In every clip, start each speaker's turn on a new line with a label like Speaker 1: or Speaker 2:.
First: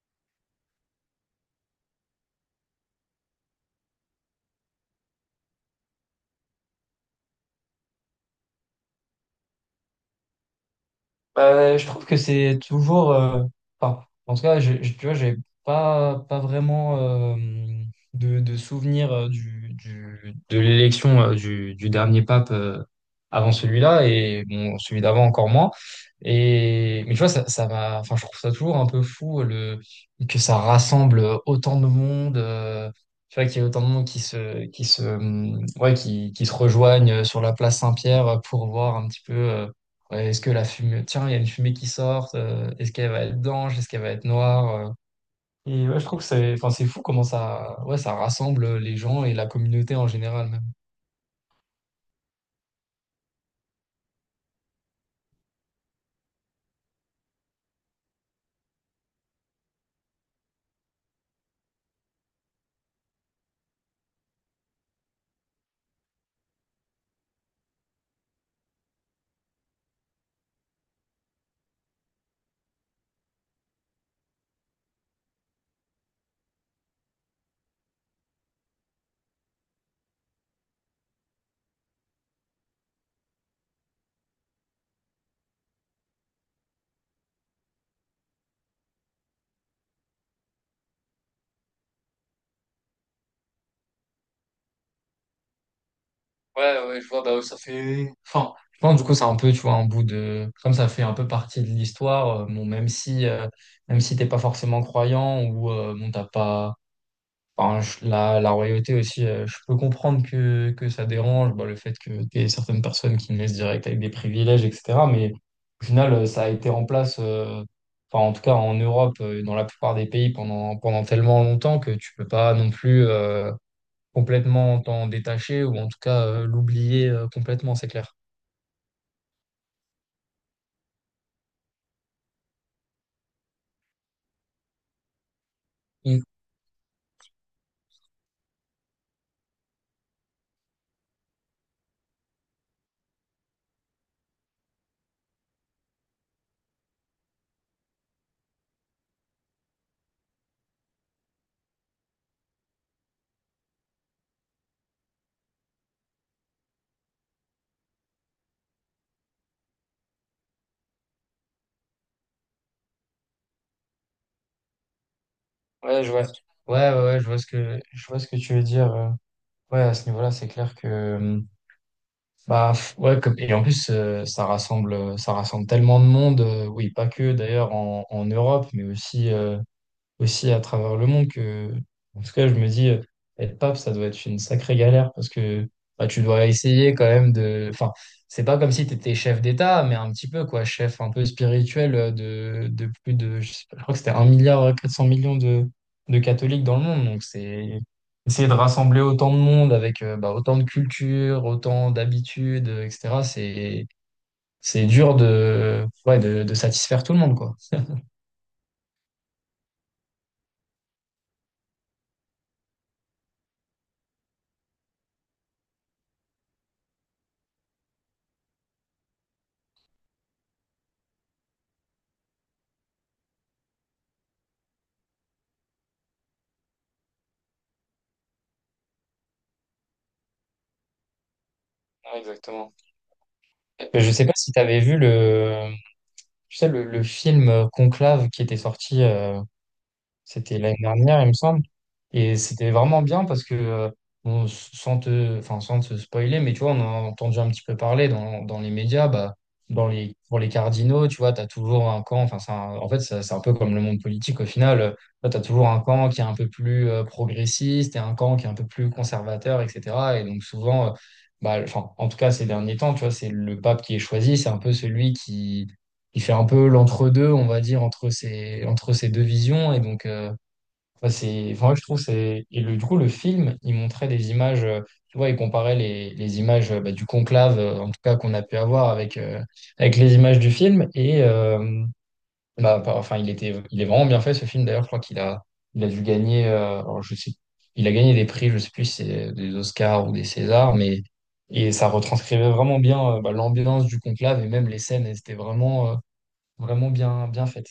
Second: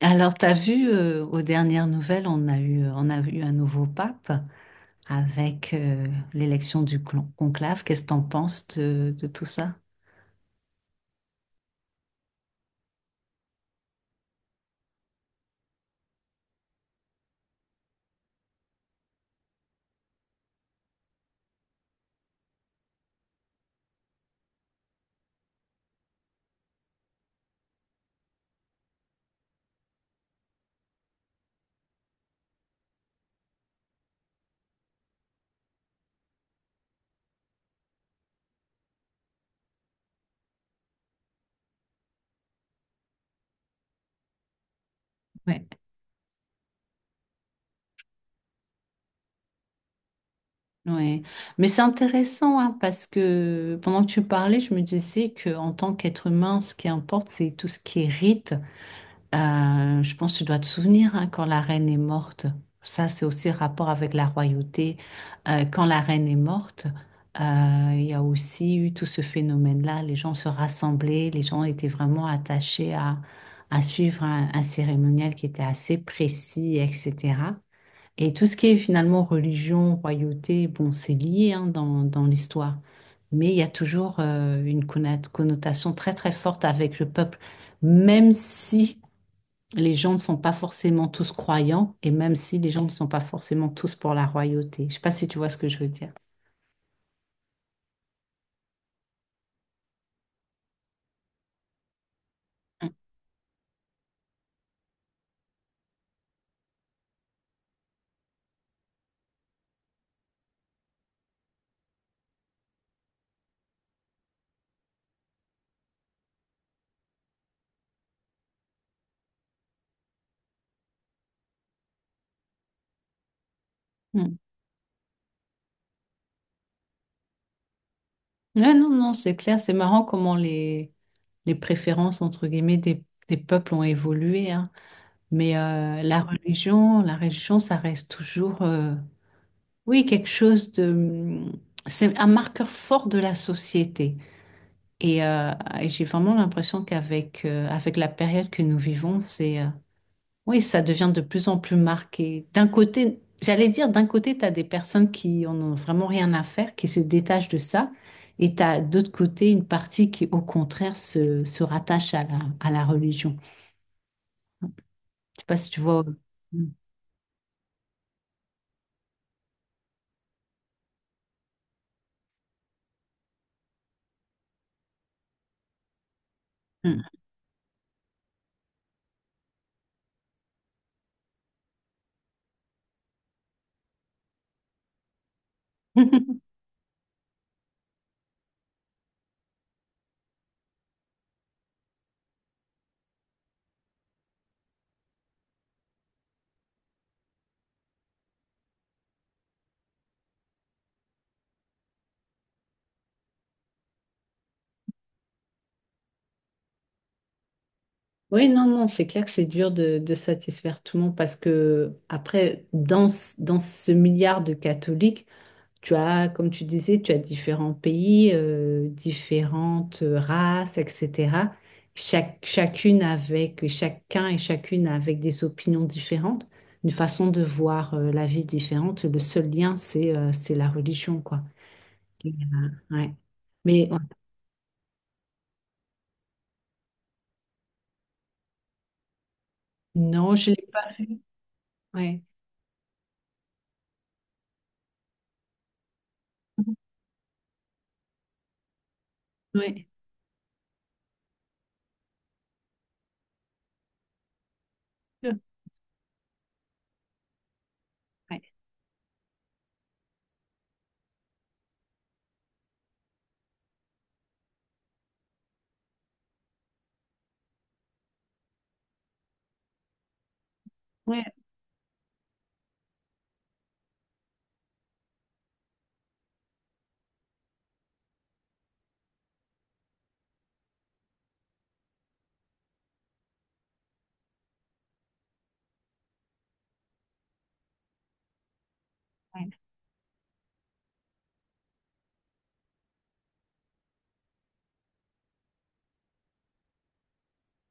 Speaker 1: Alors, t'as vu, aux dernières nouvelles, on a eu un nouveau pape avec l'élection du conclave. Qu'est-ce que t'en penses de tout ça?
Speaker 2: Je trouve que c'est toujours, enfin, en tout cas, tu vois, j'ai pas vraiment de souvenir de l'élection du dernier pape avant celui-là. Et bon, celui d'avant encore moins. Mais tu vois, ça m'a, enfin, je trouve ça toujours un peu fou que ça rassemble autant de monde. Tu vois, qu'il y ait autant de monde ouais, qui se rejoignent sur la place Saint-Pierre pour voir un petit peu. Ouais, est-ce que la fumée, tiens, il y a une fumée qui sort, est-ce qu'elle va être blanche, est-ce qu'elle va être noire?
Speaker 1: Ouais.
Speaker 2: Et ouais, je trouve que c'est, enfin, c'est fou comment ça, ouais, ça rassemble les gens et la communauté en général même.
Speaker 1: Ouais. Mais c'est intéressant, hein, parce que pendant que tu parlais, je me disais que en tant qu'être humain, ce qui importe, c'est tout ce qui est rite. Je pense que tu dois te souvenir, hein, quand la reine est morte. Ça, c'est aussi rapport avec la royauté. Quand la reine est morte, euh, il y a aussi eu tout ce phénomène-là. Les gens se rassemblaient, les gens étaient vraiment attachés à suivre un cérémonial qui était assez précis, etc. Et tout ce qui est finalement religion, royauté, bon, c'est lié, hein, dans l'histoire. Mais il y a toujours une connotation très très forte avec le peuple, même si les gens ne sont pas forcément tous croyants et même si les gens ne sont pas forcément tous pour la royauté. Je sais pas si tu vois ce que je veux dire.
Speaker 2: Ouais, ouais, je vois. Bah, ça fait, enfin, je pense du coup, c'est un peu, tu vois, un bout de... comme ça fait un peu partie de l'histoire. Bon, même si t'es pas forcément croyant ou, bon, t'as pas... Enfin, la royauté aussi, je peux comprendre que ça dérange, bah, le fait que tu aies certaines personnes qui naissent direct avec des privilèges, etc. Mais au final, ça a été en place, enfin, en tout cas en Europe, dans la plupart des pays pendant tellement longtemps que tu peux pas non plus
Speaker 1: Hmm.
Speaker 2: complètement t'en détacher, ou en tout cas l'oublier complètement, c'est clair.
Speaker 1: Ouais, non, non, c'est clair, c'est marrant comment les préférences, entre guillemets, des peuples ont évolué, hein. Mais la
Speaker 2: Mm.
Speaker 1: religion, la religion, ça reste toujours... Oui, quelque chose de... C'est un marqueur fort de la société. Et, euh, et j'ai vraiment l'impression qu'avec avec la période que nous vivons, c'est... oui, ça devient de plus en plus marqué. D'un côté, j'allais dire, d'un côté, tu as des personnes qui en ont vraiment rien à faire, qui se détachent de ça. Et tu as d'autre côté une partie qui, au contraire, se rattache à la religion. Je sais pas si tu vois.
Speaker 2: Ouais, je vois. Ouais, ouais, ouais, je vois ce que tu veux dire. Ouais, à ce niveau-là, c'est clair que... mmh, Bah ouais, comme et en plus ça rassemble tellement de monde, oui,
Speaker 1: Mm.
Speaker 2: pas que d'ailleurs en, en Europe, mais aussi aussi à travers le monde que, en tout cas, je me dis, être pape, ça doit être une sacrée galère. Parce que bah, tu dois essayer quand même de... Enfin, c'est pas comme si tu étais chef d'État, mais un petit peu, quoi, chef un peu spirituel de plus de... Je sais pas, je crois que c'était un milliard 400 millions de catholiques dans le monde. Donc, c'est essayer de rassembler autant de monde avec bah, autant de cultures, autant d'habitudes, etc. C'est... c'est dur de, ouais, de satisfaire tout le monde, quoi.
Speaker 1: Oui, non, non, c'est clair que c'est dur de satisfaire tout le monde parce que, après, dans ce milliard de catholiques, tu as, comme tu disais, tu as différents pays, différentes races, etc. Chacun et chacune avec des opinions différentes, une façon de voir, la vie différente. Le seul lien, c'est la religion, quoi.
Speaker 2: Ouais,
Speaker 1: Et,
Speaker 2: exactement.
Speaker 1: euh, ouais. Mais ouais.
Speaker 2: Je sais pas si tu avais vu le, tu sais, le film Conclave qui était sorti.
Speaker 1: Non, je
Speaker 2: C'était
Speaker 1: l'ai.
Speaker 2: l'année dernière, il me semble.
Speaker 1: Ouais.
Speaker 2: Et c'était vraiment bien parce que, bon, sans te, enfin, sans te spoiler, mais tu vois, on en a entendu un petit peu parler dans, dans les médias. Bah,
Speaker 1: Ouais.
Speaker 2: dans les, pour les cardinaux, tu vois, tu as toujours un camp. Enfin, c'est un- en fait, ça- c'est un peu comme le monde politique au final. Tu as toujours un camp qui est un peu plus progressiste et un camp qui est un peu plus conservateur, etc. Et donc, souvent, bah, enfin, en tout cas, ces derniers temps, tu vois, c'est le pape qui est choisi. C'est un peu celui qui fait un peu l'entre-deux, on va dire, entre ces deux visions. Et donc, enfin,
Speaker 1: Ouais.
Speaker 2: c'est, enfin, moi, je trouve c'est, et le, du coup le film il montrait des images, tu vois, il comparait les images bah, du conclave en tout cas qu'on a pu avoir avec avec les images du film, et bah, enfin, il était... il est vraiment bien fait, ce film. D'ailleurs, je crois qu'il a... il a dû gagner, alors, je sais... il a gagné des prix, je sais plus si c'est des Oscars ou des Césars. Mais et ça retranscrivait vraiment bien, bah, l'ambiance du conclave, et même les scènes elles étaient vraiment vraiment bien faites.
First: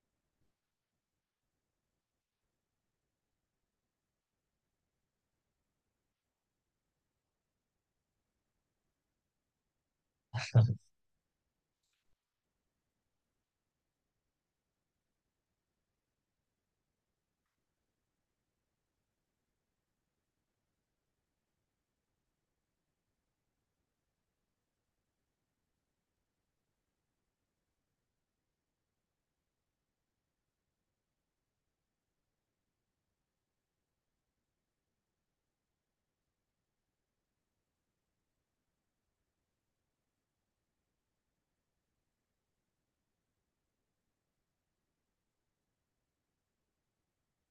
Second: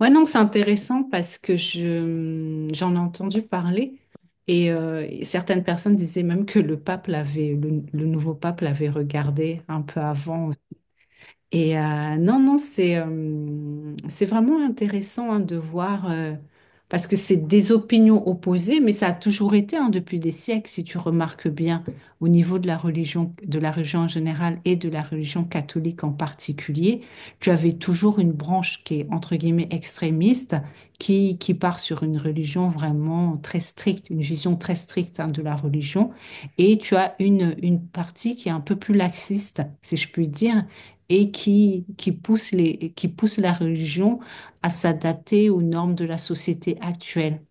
Speaker 1: Ouais, non, c'est intéressant parce que j'en ai entendu parler et certaines personnes disaient même que le pape l'avait, le nouveau pape l'avait regardé un peu avant non, non, c'est vraiment intéressant, hein, de voir, parce que c'est des opinions opposées, mais ça a toujours été, hein, depuis des siècles, si tu remarques bien, au niveau de la religion en général et de la religion catholique en particulier, tu avais toujours une branche qui est entre guillemets extrémiste, qui part sur une religion vraiment très stricte, une vision très stricte, hein, de la religion, et tu as une partie qui est un peu plus laxiste, si je puis dire et qui pousse la religion à s'adapter aux normes de la société actuelle,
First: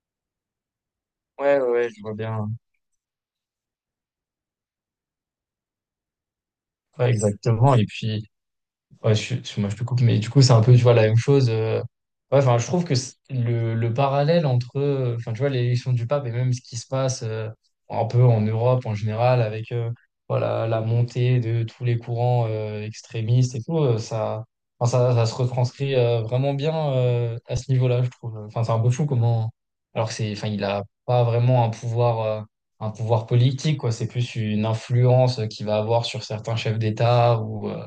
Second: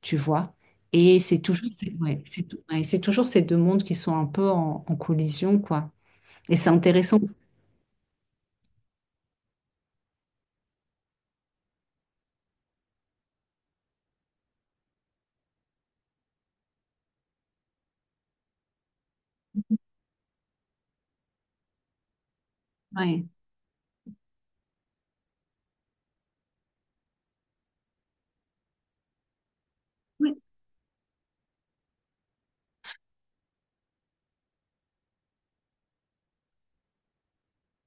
Speaker 1: tu vois. Et c'est
Speaker 2: Ouais
Speaker 1: toujours,
Speaker 2: ouais ouais, je vois
Speaker 1: ouais,
Speaker 2: bien.
Speaker 1: ouais, c'est toujours ces deux mondes qui sont un peu en collision, quoi. Et c'est
Speaker 2: Ouais,
Speaker 1: intéressant.
Speaker 2: exactement. Et puis ouais, je... moi, je te coupe, mais du coup, c'est un peu, tu vois, la même chose. Ouais, enfin, je trouve que c'est... le parallèle entre, enfin, tu vois, l'élection du pape, et même ce qui se passe un peu en Europe en général, avec voilà, la montée de tous les courants
Speaker 1: Ouais.
Speaker 2: extrémistes et tout, ça... enfin, ça se retranscrit vraiment bien à ce niveau-là, je trouve. Enfin, c'est un peu fou comment... Alors que c'est,
Speaker 1: Ouais.
Speaker 2: enfin, il a pas vraiment un pouvoir politique, quoi. C'est plus une influence qu'il va avoir sur certains chefs d'État, ou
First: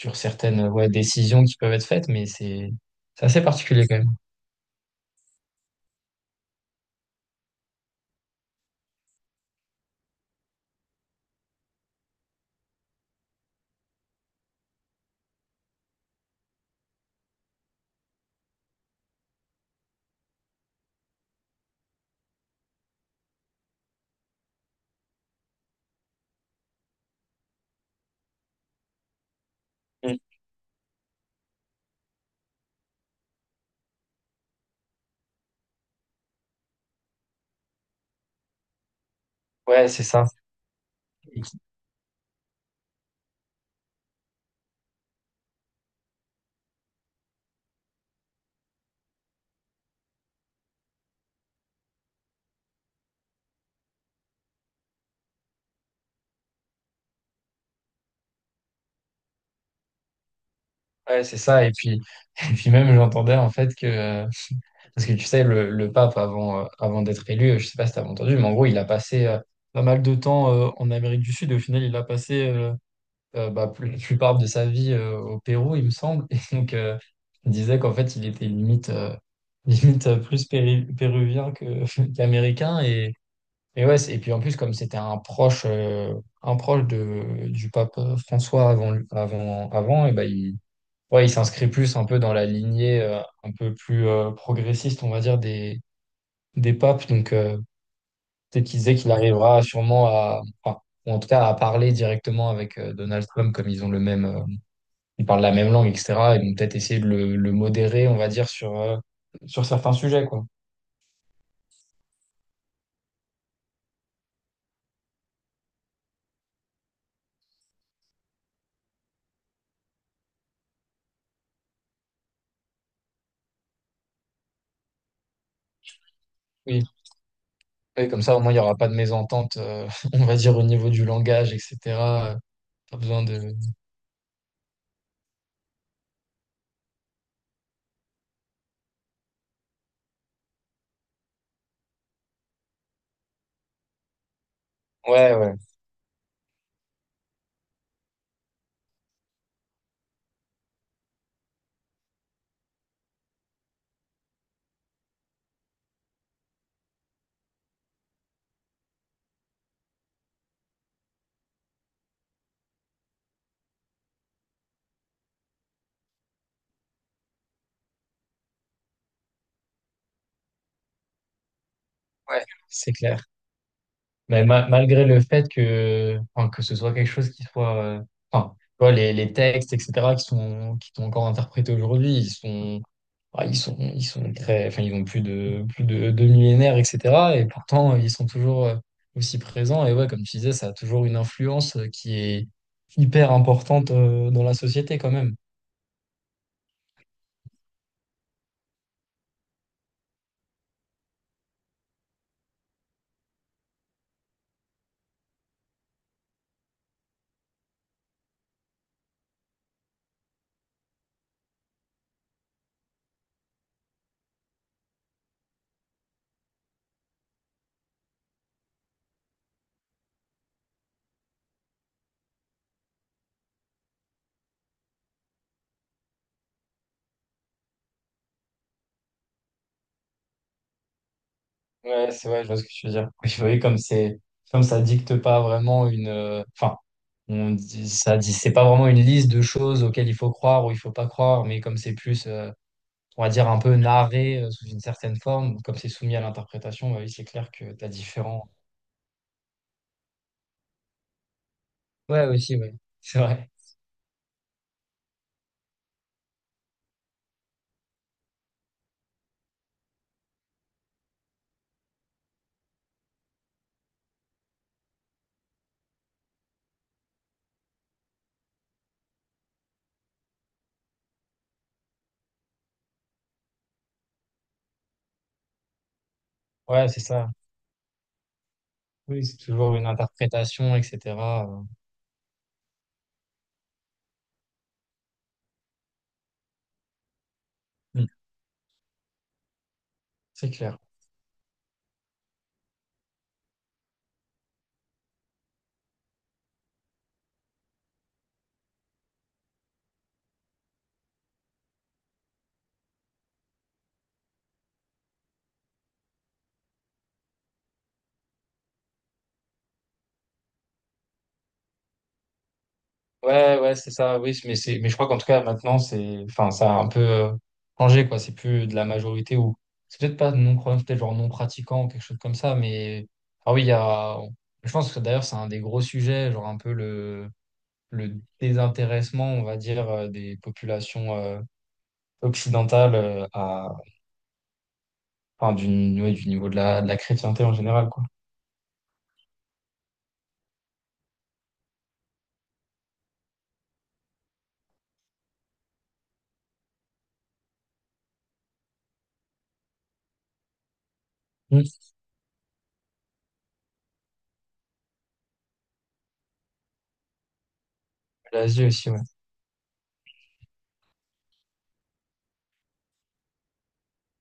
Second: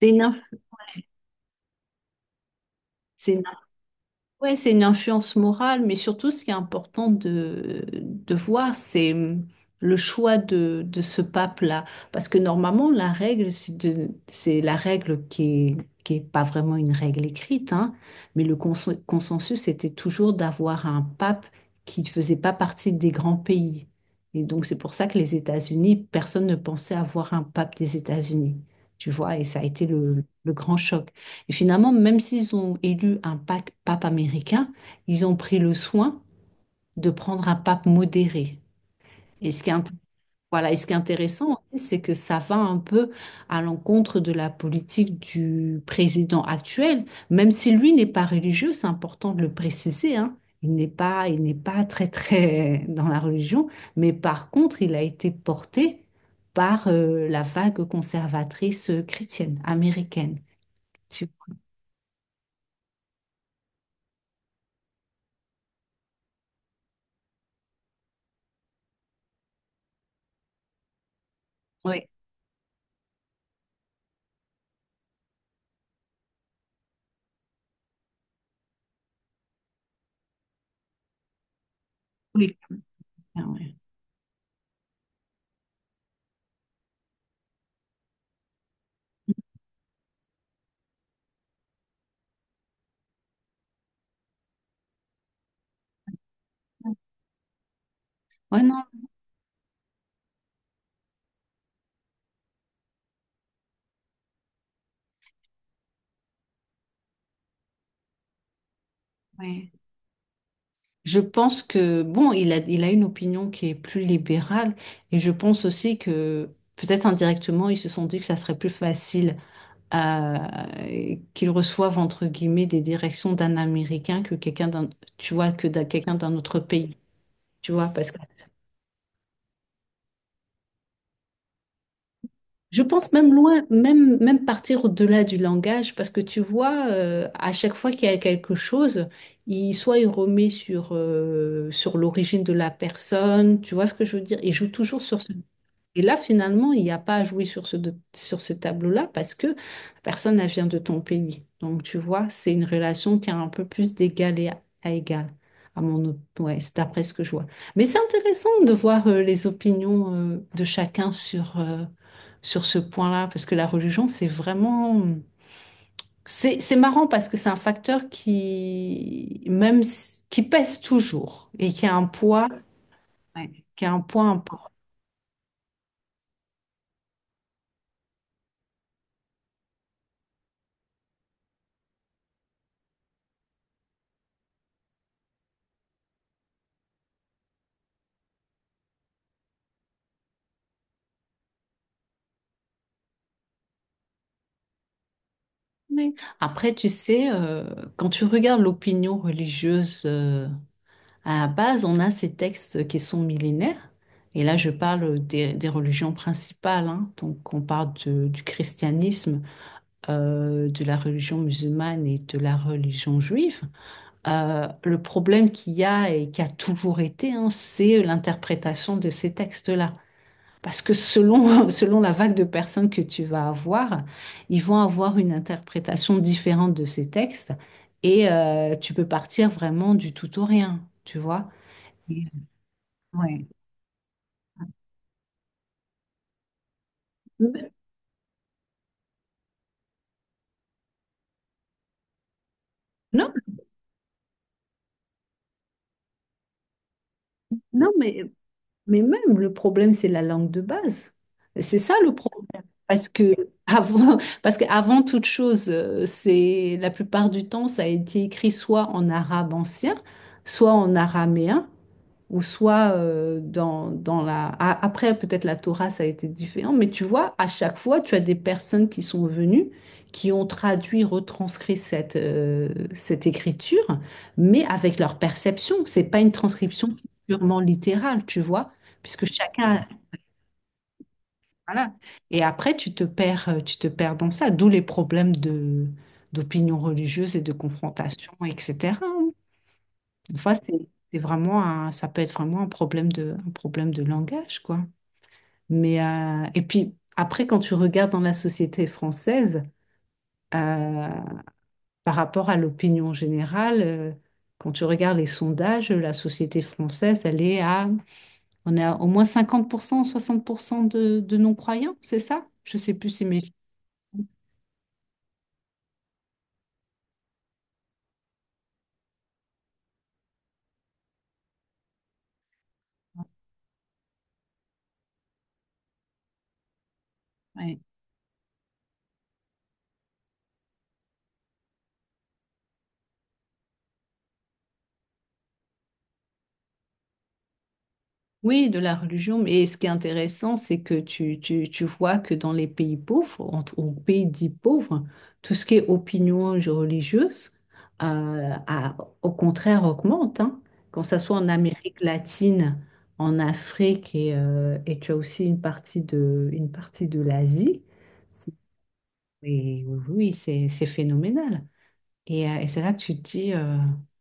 Speaker 1: C'est une, inf-
Speaker 2: certaines, ouais, décisions qui peuvent être faites. Mais c'est
Speaker 1: c'est
Speaker 2: assez particulier quand même.
Speaker 1: Ouais, c'est une influence morale, mais surtout ce qui est important de voir, c'est le choix de ce pape-là. Parce que normalement, la règle, c'est la règle est, qui est pas vraiment une règle écrite, hein, mais le consensus, était toujours d'avoir un pape qui ne faisait pas partie des grands pays. Et donc, c'est pour ça que les États-Unis, personne ne pensait avoir un pape des États-Unis, tu vois, et ça a été
Speaker 2: Mm.
Speaker 1: le grand choc. Et finalement, même s'ils ont élu un pape américain, ils ont pris le soin de prendre un pape modéré. Et ce qui est, int-
Speaker 2: Ouais, c'est ça.
Speaker 1: Voilà, et ce qui est
Speaker 2: Et
Speaker 1: intéressant,
Speaker 2: qui-
Speaker 1: c'est que ça va un peu à l'encontre de la politique du président actuel, même si lui n'est pas religieux, c'est important de le préciser, hein. Il n'est pas très, très dans la religion, mais par contre, il a été porté par la vague conservatrice, chrétienne, américaine.
Speaker 2: Ouais,
Speaker 1: Tu-
Speaker 2: c'est ça. Et puis, et puis même, j'entendais en fait que, parce que tu sais, le pape, avant, avant d'être élu, je sais pas si t'as entendu, mais en gros, il a passé pas mal de temps en Amérique du Sud. Et au final, il a
Speaker 1: Oui,
Speaker 2: passé bah, la plupart de sa vie au Pérou, il me semble. Et donc, il disait qu'en fait, il était limite, limite plus péruvien que, qu'américain. Et,
Speaker 1: oui.
Speaker 2: Et ouais, c'est... et puis en plus, comme c'était un proche de, du pape François avant. Et ben il, ouais, il s'inscrit plus un peu dans la lignée un peu plus progressiste, on va dire, des
Speaker 1: Ouais,
Speaker 2: papes. Donc peut-être qu'il disait
Speaker 1: non,
Speaker 2: qu'il arrivera sûrement à, enfin, ou en tout cas à parler directement avec Donald Trump, comme ils ont le même, ils parlent la même langue, etc. Et donc peut-être essayer de le modérer, on va dire, sur, sur
Speaker 1: ouais.
Speaker 2: certains sujets, quoi.
Speaker 1: Je pense que, bon, il a une opinion qui est plus libérale et je pense aussi que peut-être indirectement, ils se sont dit que ça serait plus facile à, qu'ils reçoivent, entre guillemets, des directions d'un Américain que quelqu'un d'un, tu vois, que d'un quelqu'un d'un autre
Speaker 2: Oui.
Speaker 1: pays, tu vois,
Speaker 2: Et
Speaker 1: parce que.
Speaker 2: comme ça, au moins, il n'y aura pas de mésentente, on va dire, au niveau du langage, etc.
Speaker 1: Je
Speaker 2: Pas
Speaker 1: pense
Speaker 2: besoin
Speaker 1: même
Speaker 2: de...
Speaker 1: loin, même partir au-delà du langage, parce que tu vois, à chaque fois qu'il y a quelque chose, soit il remet sur, sur l'origine de la personne, tu vois ce que je veux dire? Il joue toujours sur ce
Speaker 2: Ouais, ouais.
Speaker 1: et là, finalement, il n'y a pas à jouer sur ce, sur ce tableau-là parce que la personne, elle vient de ton pays. Donc, tu vois, c'est une relation qui est un peu plus d'égal et à égal, ouais, c'est d'après ce que je vois. Mais c'est intéressant de voir les opinions de chacun sur ce point-là parce que la religion, c'est vraiment... C'est marrant parce que c'est un facteur qui pèse toujours et qui a un
Speaker 2: Ouais,
Speaker 1: poids,
Speaker 2: c'est clair.
Speaker 1: ouais, qui a un poids
Speaker 2: Mais
Speaker 1: important.
Speaker 2: malgré le fait que, enfin, que ce soit quelque chose qui soit... enfin, tu vois, les textes, etc., qui sont encore interprétés aujourd'hui, ils sont... ah, ils sont très... Enfin, ils ont plus de 2 millénaires, etc. Et pourtant, ils sont toujours aussi présents. Et ouais, comme tu disais, ça a toujours une influence qui est hyper importante dans la société quand même.
Speaker 1: Oui. Après, tu sais, quand tu regardes l'opinion religieuse, à la base, on a ces textes qui sont millénaires. Et là, je parle des religions principales, hein. Donc, on parle du christianisme, de la religion musulmane et de la religion juive. Le problème qu'il y a et qui a toujours été, hein, c'est l'interprétation de ces textes-là. Parce que selon la vague de personnes que tu vas avoir, ils vont avoir une interprétation différente de ces textes et tu peux partir vraiment du tout au rien, tu vois.
Speaker 2: Ouais,
Speaker 1: Et-
Speaker 2: c'est vrai, je vois ce que tu veux dire. Oui,
Speaker 1: Ouais.
Speaker 2: oui, comme c'est... comme ça dicte pas vraiment une, enfin on
Speaker 1: Mais-
Speaker 2: dit ça dit c'est pas vraiment une liste de choses auxquelles il faut croire ou il faut pas croire, mais comme c'est plus on va
Speaker 1: Non,
Speaker 2: dire un peu narré sous une certaine forme, comme c'est soumis à l'interprétation, bah oui, c'est clair que t'as
Speaker 1: non, mais,
Speaker 2: différents...
Speaker 1: mais même le problème, c'est la langue de base. C'est ça le
Speaker 2: Ouais, ouais, aussi,
Speaker 1: problème.
Speaker 2: ouais.
Speaker 1: Parce
Speaker 2: C'est
Speaker 1: que
Speaker 2: vrai.
Speaker 1: parce qu'avant toute chose, c'est la plupart du temps, ça a été écrit soit en arabe ancien, soit en araméen. Ou soit dans la... Après, peut-être la Torah, ça a été différent, mais tu vois, à chaque fois, tu as des personnes qui sont venues, qui ont traduit, retranscrit cette écriture, mais avec leur perception. C'est pas une transcription
Speaker 2: Ouais, c'est ça.
Speaker 1: purement littérale, tu vois, puisque
Speaker 2: Oui, c'est toujours
Speaker 1: chacun...
Speaker 2: une interprétation, etc. euh,
Speaker 1: Voilà. Et après, tu te perds dans ça, d'où les problèmes de d'opinion religieuse et de
Speaker 2: Mm.
Speaker 1: confrontation, etc. Des
Speaker 2: C'est
Speaker 1: fois,
Speaker 2: clair.
Speaker 1: c'est vraiment ça peut être vraiment un problème de langage, quoi. Mais, et puis, après, quand tu regardes dans la société française, euh, par rapport à l'opinion générale, quand tu regardes les sondages, la société française, on a au moins 50%, 60% de non-croyants, c'est ça? Je sais plus si mes...
Speaker 2: Ouais, ouais, c'est ça. Oui, mais c'est, mais je crois qu'en tout cas, maintenant, c'est, enfin, ça a un peu changé, quoi. C'est plus de la majorité, ou c'est peut-être pas non-croyant, c'est peut-être genre non-pratiquant ou quelque chose comme ça. Mais ah oui, il y a... je pense que d'ailleurs, c'est un des gros sujets, genre un peu
Speaker 1: Ouais.
Speaker 2: le désintéressement, on va dire, des populations occidentales à, enfin, du... ouais, du niveau de la chrétienté en général, quoi.
Speaker 1: Oui, de la religion, mais ce qui est intéressant, c'est que tu vois que dans les pays pauvres, ou pays dits pauvres, tout ce qui est opinion religieuse, euh, au contraire, augmente, hein. Quand ça soit en
Speaker 2: Mm.
Speaker 1: Amérique latine, en Afrique, et tu as aussi une partie de l'Asie, c'est-
Speaker 2: L'Asie aussi, ouais.
Speaker 1: et oui, oui, c'est phénoménal. Et c'est là que tu te dis, euh,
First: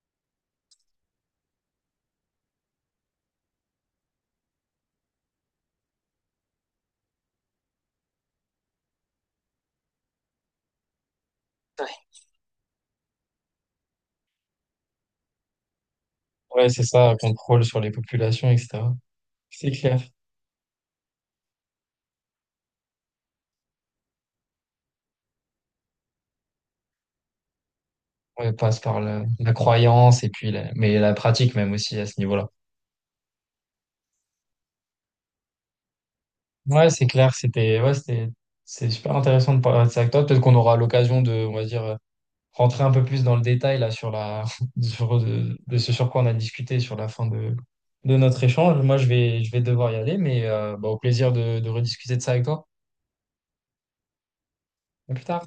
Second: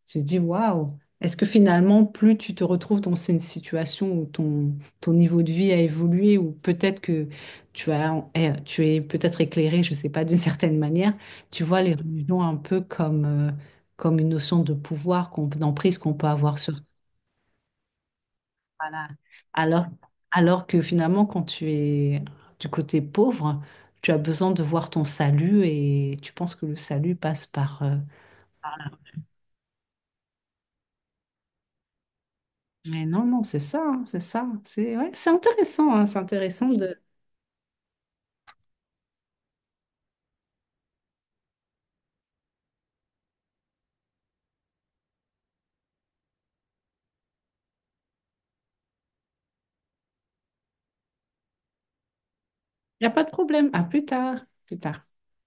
Speaker 1: tu te dis, waouh, est-ce que finalement, plus tu te retrouves dans une situation où ton niveau de vie a évolué, ou peut-être que tu es peut-être éclairé, je sais pas, d'une certaine manière, tu vois les religions un peu comme une notion de pouvoir, d'emprise qu'on peut avoir
Speaker 2: Ouais,
Speaker 1: sur
Speaker 2: c'est
Speaker 1: toi.
Speaker 2: ça, contrôle sur les populations, etc.
Speaker 1: Voilà.
Speaker 2: C'est
Speaker 1: Alors,
Speaker 2: clair.
Speaker 1: alors que finalement, quand tu es du côté pauvre, tu as besoin de voir ton salut et tu penses que le salut passe par.
Speaker 2: Ouais, passe par le... la croyance, et puis la... mais la pratique même aussi à ce niveau-là.
Speaker 1: Mais non, non, c'est ça, hein, c'est ça. C'est ouais, c'est intéressant, hein, c'est intéressant
Speaker 2: Ouais,
Speaker 1: de...
Speaker 2: c'est clair, c'était ouais, c'était... c'est super intéressant de parler de ça avec toi. Peut-être qu'on aura l'occasion de, on va dire, rentrer un peu plus dans le détail là sur la sur, ce sur quoi on a discuté sur la fin de notre échange. Moi, je vais, je vais devoir y aller, mais bah, au plaisir de rediscuter de ça avec toi.
Speaker 1: Il n'y a pas de problème. À plus tard. Plus tard.
Speaker 2: À plus tard.